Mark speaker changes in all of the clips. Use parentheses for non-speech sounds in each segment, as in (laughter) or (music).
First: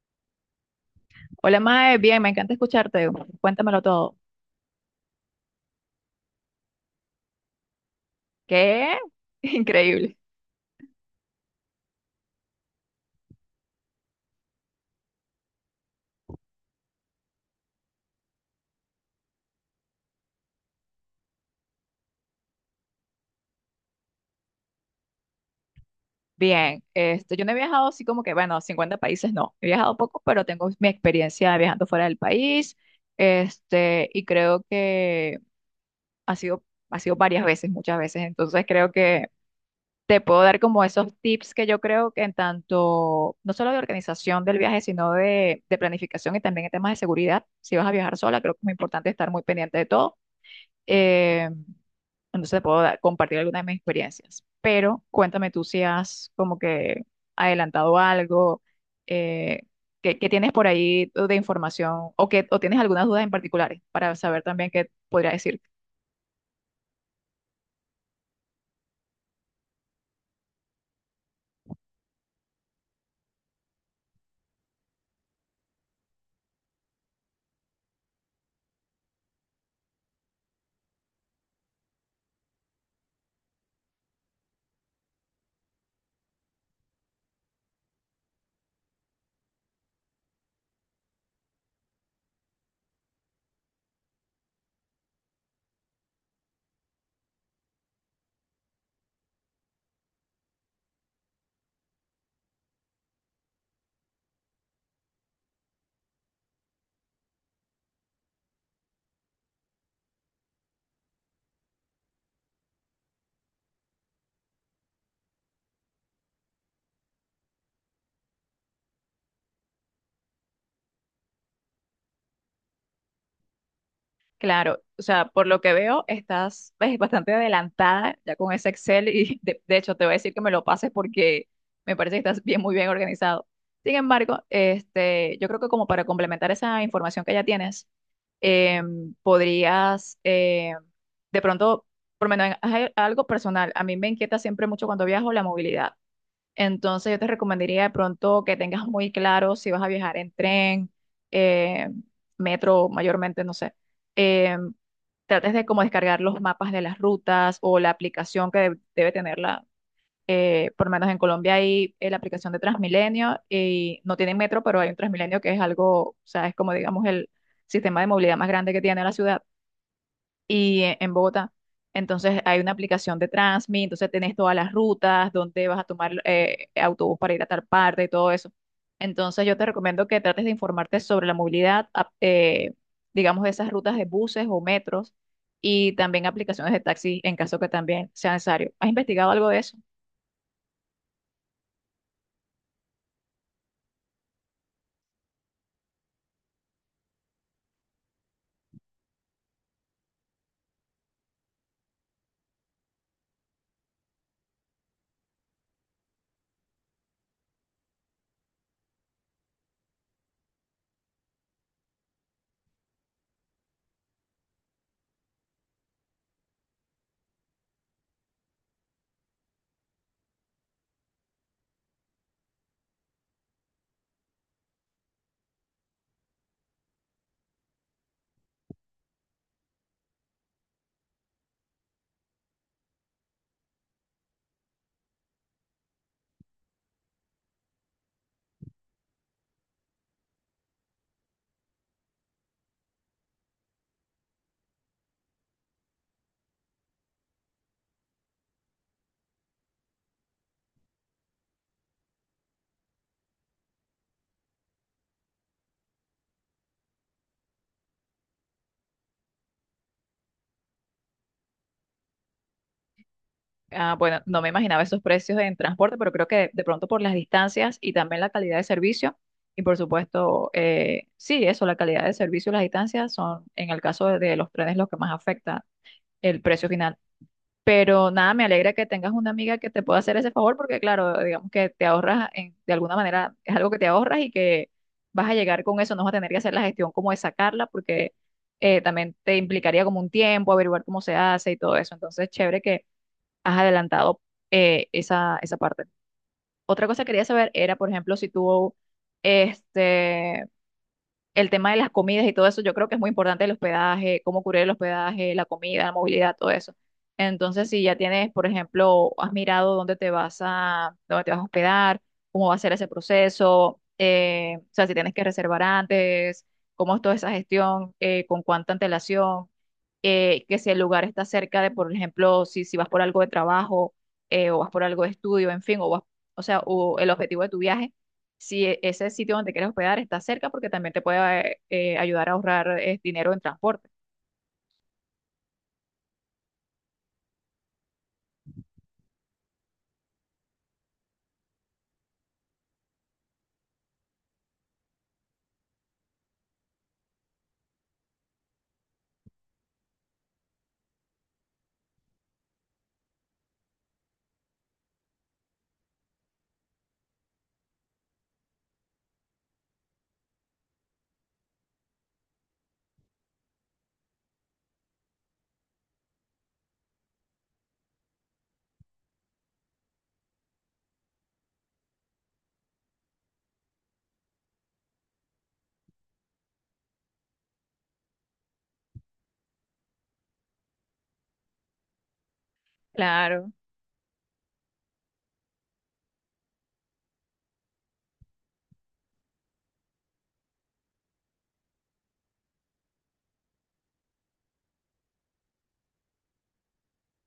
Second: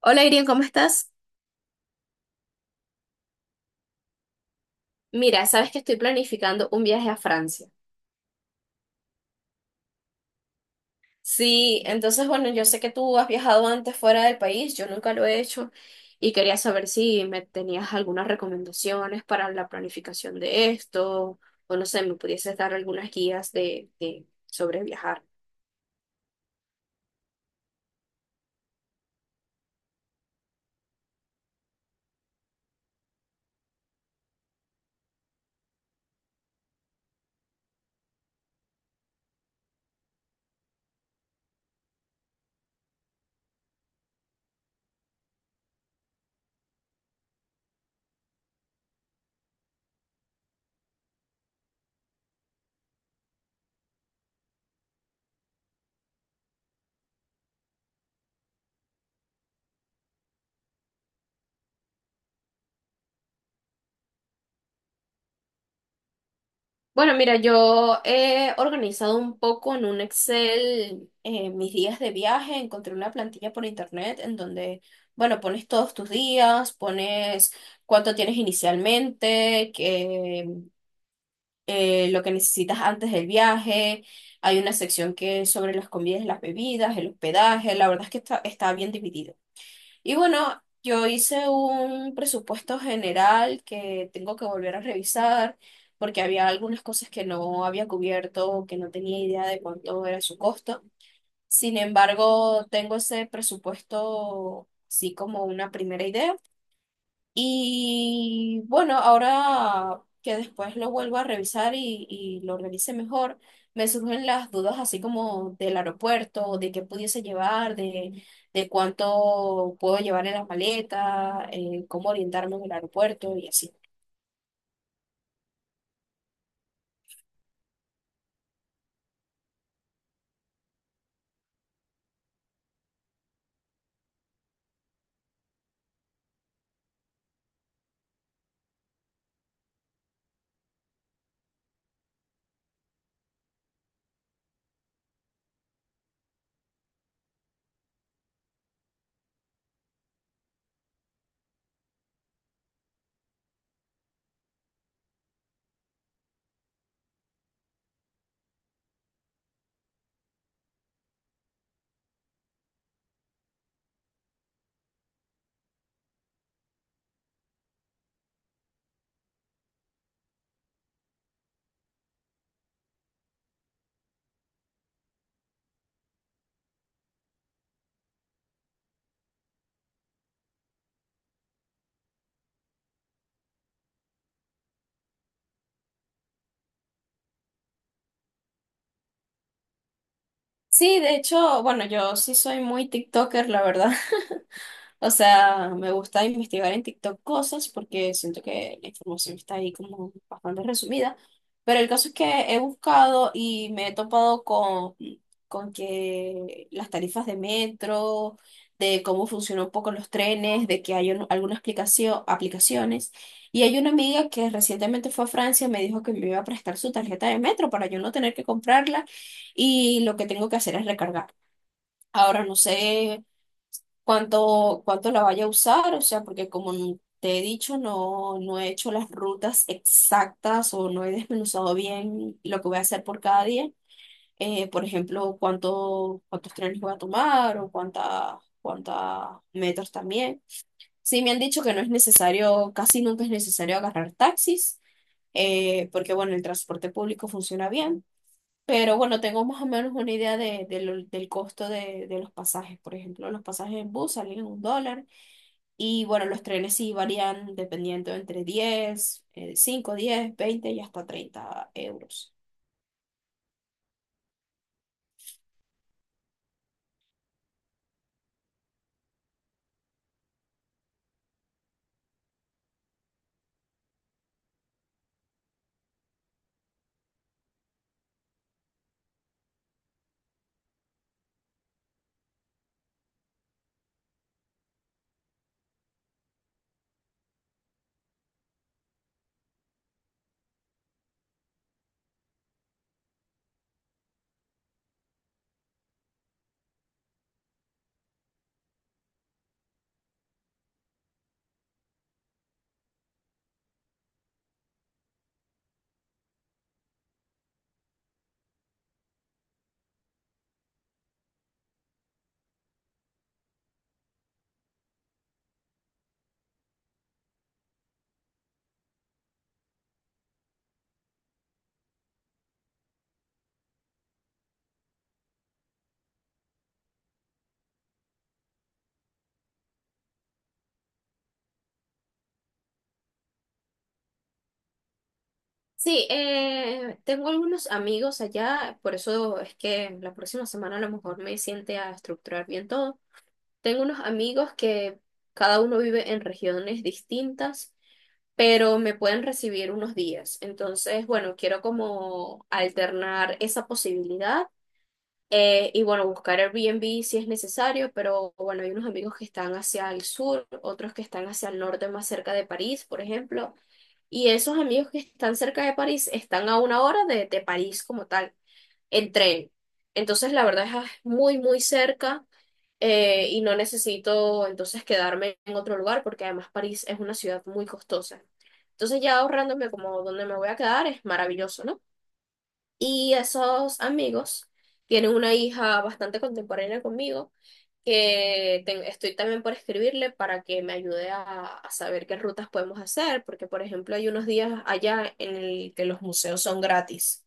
Speaker 1: Hola Irene, ¿cómo estás?
Speaker 2: Hola, Mae, bien, me encanta escucharte. Cuéntamelo todo.
Speaker 1: Mira, sabes que estoy planificando un viaje a Francia.
Speaker 2: ¿Qué? (laughs) Increíble.
Speaker 1: Sí, entonces bueno, yo sé que tú has viajado antes fuera del país, yo nunca lo he hecho y quería saber si me tenías algunas recomendaciones para la planificación de esto o no sé, me pudieses dar algunas guías de sobre viajar.
Speaker 2: Bien, yo no he viajado así como que, bueno, 50 países no. He viajado poco, pero tengo mi experiencia viajando fuera del país. Y creo que ha sido, ha sido varias veces, muchas veces. Entonces creo que te puedo dar como esos tips que yo creo que en tanto, no solo de organización del viaje, sino de planificación y también en temas de seguridad. Si vas a viajar sola, creo que es muy importante estar muy pendiente de todo. Eh, entonces te puedo compartir algunas de mis experiencias. Pero cuéntame tú si has como que adelantado algo, eh, ¿qué tienes por ahí de información o, que, o tienes algunas dudas en particulares para saber también qué podría decir?
Speaker 1: Bueno, mira, yo he organizado un poco en un Excel mis días de viaje. Encontré una plantilla por internet en donde, bueno, pones todos tus días, pones cuánto tienes inicialmente, que, lo que necesitas antes del viaje. Hay una sección que es sobre las comidas, las bebidas, el hospedaje. La verdad es que está bien dividida. Y bueno, yo hice un presupuesto general que tengo que volver a revisar porque había algunas cosas que no había cubierto o que no tenía idea de cuánto era su costo. Sin embargo, tengo ese presupuesto así como una primera idea. Y bueno, ahora que después lo vuelvo a revisar y lo revise mejor, me surgen las dudas así como del aeropuerto, de qué pudiese llevar, de cuánto puedo llevar en la maleta, cómo orientarme en el aeropuerto y así.
Speaker 2: Claro, o sea, por lo que veo, estás pues, bastante adelantada ya con ese Excel y (laughs) de hecho te voy a decir que me lo pases porque me parece que estás bien, muy bien organizado. Sin embargo, yo creo que como para complementar esa información que ya tienes, podrías de pronto, por lo menos algo personal, a mí me inquieta siempre mucho cuando viajo la movilidad. Entonces yo te recomendaría de pronto que tengas muy claro si vas a viajar en tren, eh, metro, mayormente, no sé. Eh, Trates de como descargar los mapas de las rutas o la aplicación que debe tenerla. Por lo menos en Colombia hay la aplicación de Transmilenio y no tienen metro, pero hay un Transmilenio que es algo, o sea, es como digamos el sistema de movilidad más grande que tiene la ciudad y en Bogotá. Entonces hay una aplicación de Transmi, entonces tenés todas las rutas, dónde vas a tomar autobús para ir a tal parte y todo eso. Entonces yo te recomiendo que trates de informarte sobre la movilidad, digamos, de esas rutas de buses o metros y también aplicaciones de taxi en caso que también sea necesario. ¿Has investigado algo de eso?
Speaker 1: Sí, de hecho, bueno, yo sí soy muy TikToker, la verdad. O sea, me gusta investigar en TikTok cosas porque siento que la información está ahí como bastante resumida. Pero el caso es que he buscado y me he topado con que las tarifas de metro, de cómo funcionan un poco los trenes, de que hay aplicaciones. Y hay una amiga que recientemente fue a Francia y me dijo que me iba a prestar su tarjeta de metro para yo no tener que comprarla y lo que tengo que hacer es recargar. Ahora no sé cuánto la vaya a usar, o sea, porque como te he dicho, no he hecho las rutas exactas o no he desmenuzado bien lo que voy a hacer por cada día. Por ejemplo, cuántos trenes voy a tomar o cuántas metros también. Sí, me han dicho que no es necesario, casi nunca es necesario agarrar taxis, porque bueno, el transporte público funciona bien. Pero bueno, tengo más o menos una idea del costo de los pasajes. Por ejemplo, los pasajes en bus salen en $1, y bueno, los trenes sí varían dependiendo entre 10 5, 10, 20 y hasta 30 euros.
Speaker 2: Ah, bueno, no me imaginaba esos precios en transporte, pero creo que de pronto por las distancias y también la calidad de servicio, y por supuesto, sí, eso, la calidad de servicio y las distancias son, en el caso de los trenes, lo que más afecta el precio final. Pero nada, me alegra que tengas una amiga que te pueda hacer ese favor, porque claro, digamos que te ahorras, de alguna manera, es algo que te ahorras y que vas a llegar con eso, no vas a tener que hacer la gestión como de sacarla, porque también te implicaría como un tiempo, averiguar cómo se hace y todo eso. Entonces, chévere que has adelantado esa parte. Otra cosa que quería saber era, por ejemplo, si tú, este, el tema de las comidas y todo eso, yo creo que es muy importante el hospedaje, cómo cubrir el hospedaje, la comida, la movilidad, todo eso. Entonces, si ya tienes, por ejemplo, has mirado dónde te vas a, dónde te vas a hospedar, cómo va a ser ese proceso, o sea, si tienes que reservar antes, cómo es toda esa gestión, con cuánta antelación que si el lugar está cerca de, por ejemplo, si vas por algo de trabajo o vas por algo de estudio, en fin, o vas, o sea, o el objetivo de tu viaje, si ese sitio donde quieres hospedar está cerca, porque también te puede ayudar a ahorrar dinero en transporte.
Speaker 1: Sí, tengo algunos amigos allá, por eso es que la próxima semana a lo mejor me siente a estructurar bien todo. Tengo unos amigos que cada uno vive en regiones distintas, pero me pueden recibir unos días. Entonces, bueno, quiero como alternar esa posibilidad. Y bueno, buscar Airbnb si es necesario, pero bueno, hay unos amigos que están hacia el sur, otros que están hacia el norte, más cerca de París, por ejemplo. Y esos amigos que están cerca de París están a 1 hora de París como tal, en tren. Entonces, la verdad es ah, muy, muy cerca y no necesito entonces quedarme en otro lugar porque además París es una ciudad muy costosa. Entonces, ya ahorrándome como donde me voy a quedar es maravilloso, ¿no? Y
Speaker 2: Claro.
Speaker 1: esos amigos tienen una hija bastante contemporánea conmigo, que estoy también por escribirle para que me ayude a saber qué rutas podemos hacer, porque por ejemplo hay unos días allá en el que los museos son gratis.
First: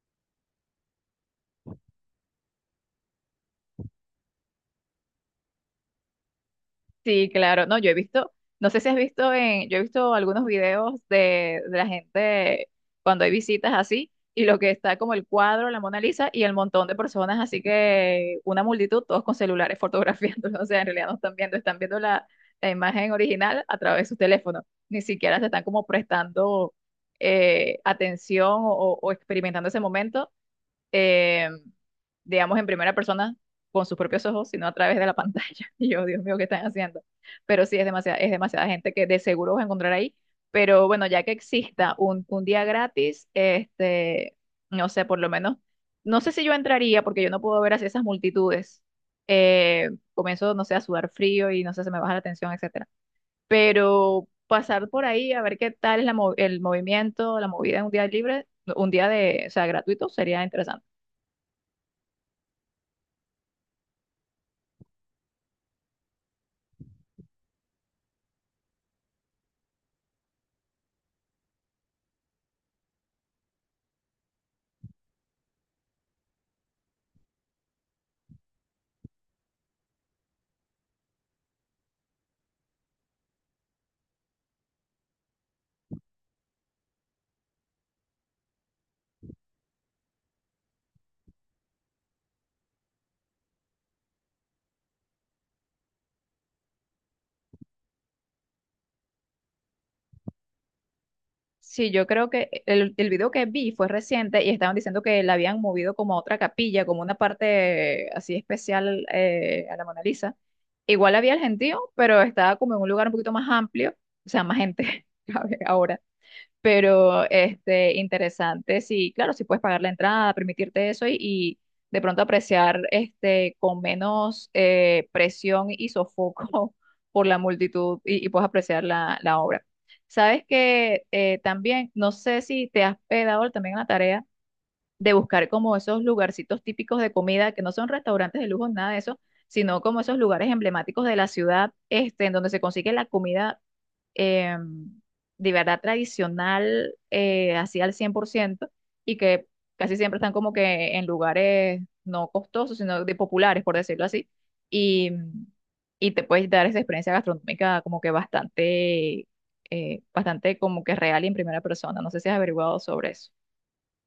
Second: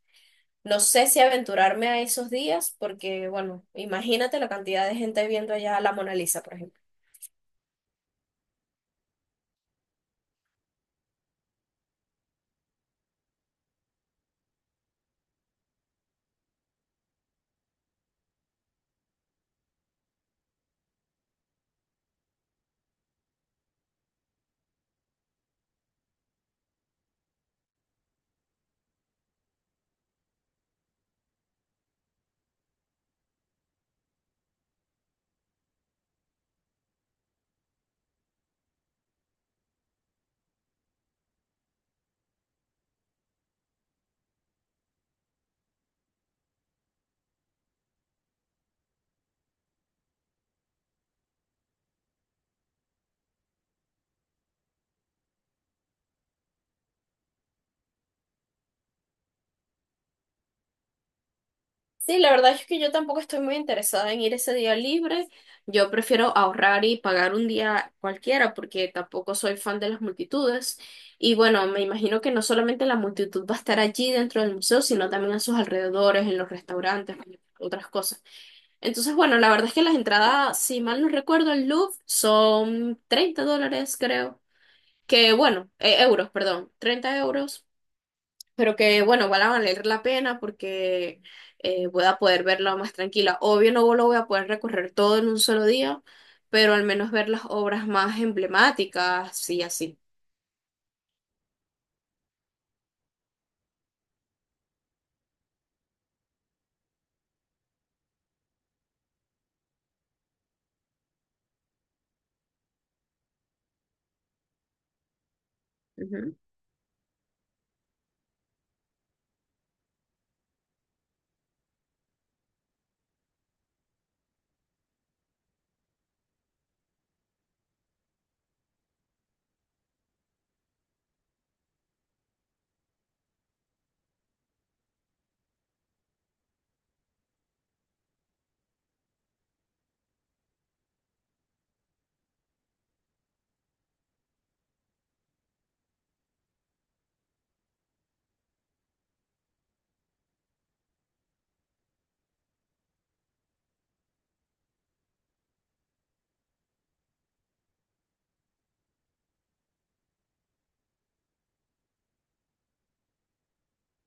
Speaker 1: No sé si aventurarme a esos días, porque bueno, imagínate la cantidad de gente viendo allá la Mona Lisa, por ejemplo.
Speaker 2: Sí, claro. No, yo he visto, no sé si has visto en, yo he visto algunos videos de la gente cuando hay visitas así, y lo que está como el cuadro, la Mona Lisa, y el montón de personas, así que una multitud, todos con celulares fotografiándolo. (laughs) O sea, en realidad no están viendo, están viendo la, la imagen original a través de sus teléfonos. Ni siquiera se están como prestando atención o experimentando ese momento eh, digamos, en primera persona con sus propios ojos, sino a través de la pantalla. (laughs) Y yo, Dios mío, ¿qué están haciendo? Pero sí, es demasiada gente que de seguro vas a encontrar ahí. Pero bueno, ya que exista un día gratis, no sé, por lo menos, no sé si yo entraría porque yo no puedo ver así esas multitudes. Eh, Comienzo, no sé, a sudar frío y no sé, se me baja la tensión, etcétera. Pero pasar por ahí a ver qué tal es la el movimiento, la movida en un día libre, un día de, o sea, gratuito, sería interesante.
Speaker 1: Sí, la verdad es que yo tampoco estoy muy interesada en ir ese día libre. Yo prefiero ahorrar y pagar un día cualquiera porque tampoco soy fan de las multitudes. Y bueno, me imagino que no solamente la multitud va a estar allí dentro del museo, sino también a sus alrededores, en los restaurantes, en otras cosas. Entonces, bueno, la verdad es que las entradas, si mal no recuerdo, el Louvre son $30, creo. Que bueno, euros, perdón, 30 euros, pero que bueno, igual va a valer la pena porque voy a poder verla más tranquila. Obvio no lo voy a poder recorrer todo en un solo día, pero al menos ver las obras más emblemáticas, sí, así.
Speaker 2: Sí, yo creo que el video que vi fue reciente y estaban diciendo que la habían movido como a otra capilla, como una parte así especial a la Mona Lisa. Igual había el gentío, pero estaba como en un lugar un poquito más amplio, o sea, más gente, (laughs) ¿sabes? Ahora. Pero este, interesante, sí, claro, si puedes pagar la entrada, permitirte eso y de pronto apreciar este, con menos presión y sofoco (laughs) por la multitud y puedes apreciar la, la obra. Sabes que también, no sé si te has pegado también a la tarea de buscar como esos lugarcitos típicos de comida, que no son restaurantes de lujo, nada de eso, sino como esos lugares emblemáticos de la ciudad, en donde se consigue la comida eh, de verdad tradicional, así al 100% y que casi siempre están como que en lugares no costosos, sino de populares, por decirlo así, y, y te puedes dar esa experiencia gastronómica como que bastante, bastante como que real y en primera persona. No sé si has averiguado sobre eso.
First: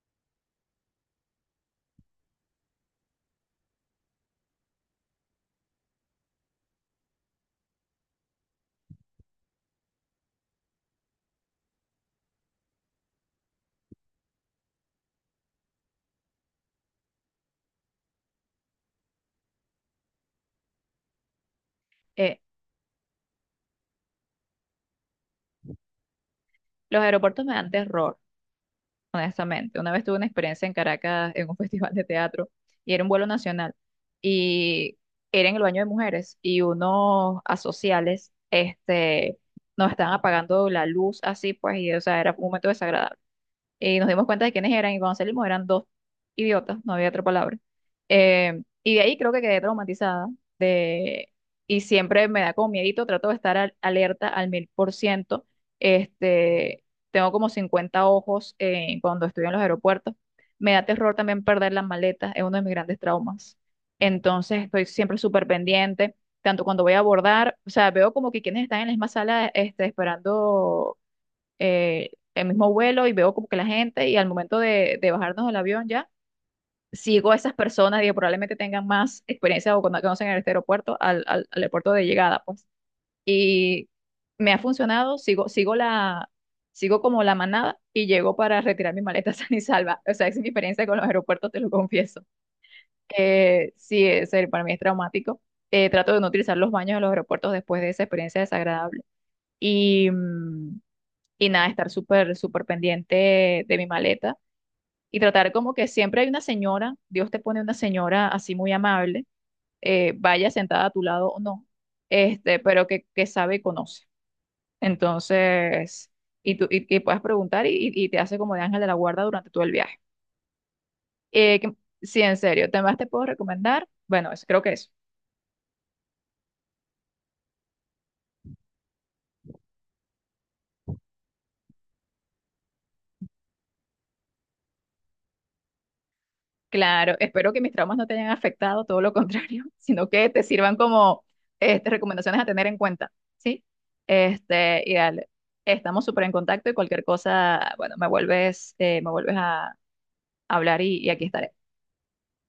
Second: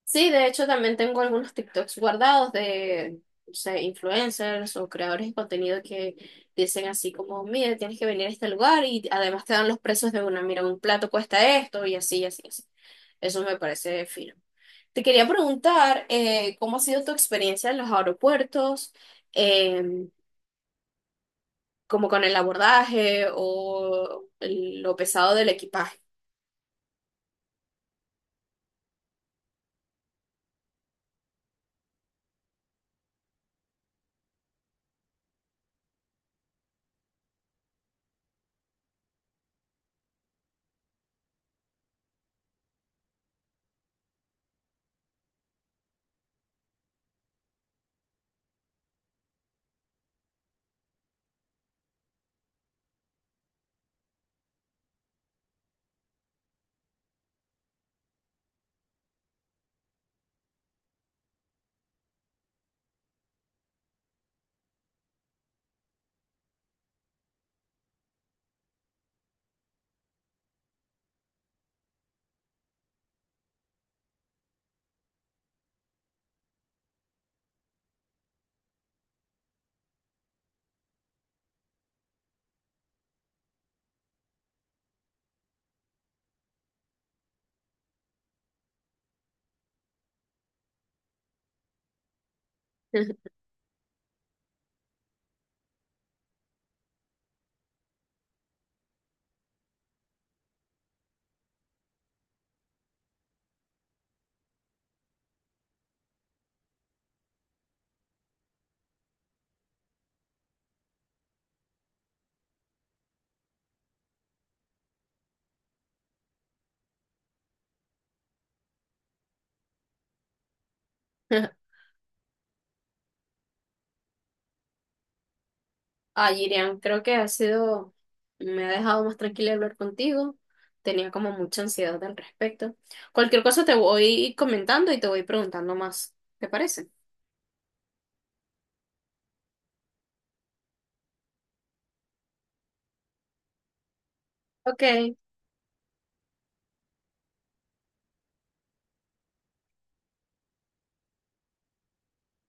Speaker 1: Sí, de hecho también tengo algunos TikToks guardados de, no sé, influencers o creadores de contenido que dicen así como, mira, tienes que venir a este lugar y además te dan los precios de una, mira, un plato cuesta esto y así, y así, y así. Eso me parece fino. Te quería preguntar, ¿cómo ha sido tu experiencia en los aeropuertos? Em, como con el
Speaker 2: Eh,
Speaker 1: abordaje o lo pesado del equipaje.
Speaker 2: los aeropuertos me dan terror, honestamente. Una vez tuve una experiencia en Caracas en un (laughs) festival de teatro y era un vuelo nacional y era en el baño de mujeres y unos asociales nos estaban apagando la luz así, pues, y o sea, era un momento desagradable y nos dimos cuenta de quiénes eran y cuando salimos eran dos idiotas, no había otra palabra. Y de ahí creo que quedé traumatizada de, y siempre me da como miedito, trato de estar alerta al 1000%. Este, Tengo como 50 ojos cuando estoy en los aeropuertos. Me da terror también perder las maletas, es uno de mis grandes traumas. Entonces estoy siempre súper pendiente, tanto cuando voy a abordar, o sea, veo como que quienes están en la misma sala esperando el mismo vuelo y veo como que la gente y al momento de bajarnos del avión ya, sigo a esas personas, digo, probablemente tengan más experiencia o cuando conocen este aeropuerto al aeropuerto de llegada, pues. Y me ha funcionado, sigo como la manada y llego para retirar mi maleta (laughs) sana y salva. O sea, esa es mi experiencia con los aeropuertos, te lo confieso.
Speaker 1: (laughs)
Speaker 2: Sí, es, para mí es traumático. Trato de no utilizar los baños de los aeropuertos después de esa experiencia desagradable. Y, y nada, estar súper, súper pendiente de mi maleta y tratar como que siempre hay una señora, Dios te pone una señora así muy amable, vaya sentada a tu lado o no, pero que sabe y conoce. Entonces, y tú y puedes preguntar y, y te hace como de ángel de la guarda durante todo el viaje. Eh, que- sí, en serio, ¿temas te puedo recomendar? Bueno, eso, creo que eso.
Speaker 1: Ah, Irian, creo que ha sido, me ha dejado más tranquila hablar contigo. Tenía como mucha ansiedad al respecto. Cualquier cosa te voy comentando y te voy preguntando más. ¿Te parece?
Speaker 2: Claro, espero que mis traumas no te hayan afectado, todo lo contrario, (laughs) sino que te sirvan como recomendaciones a tener en cuenta, ¿sí? Y
Speaker 1: Ok,
Speaker 2: dale, estamos súper en contacto y cualquier cosa, bueno, me vuelves a hablar y aquí estaré.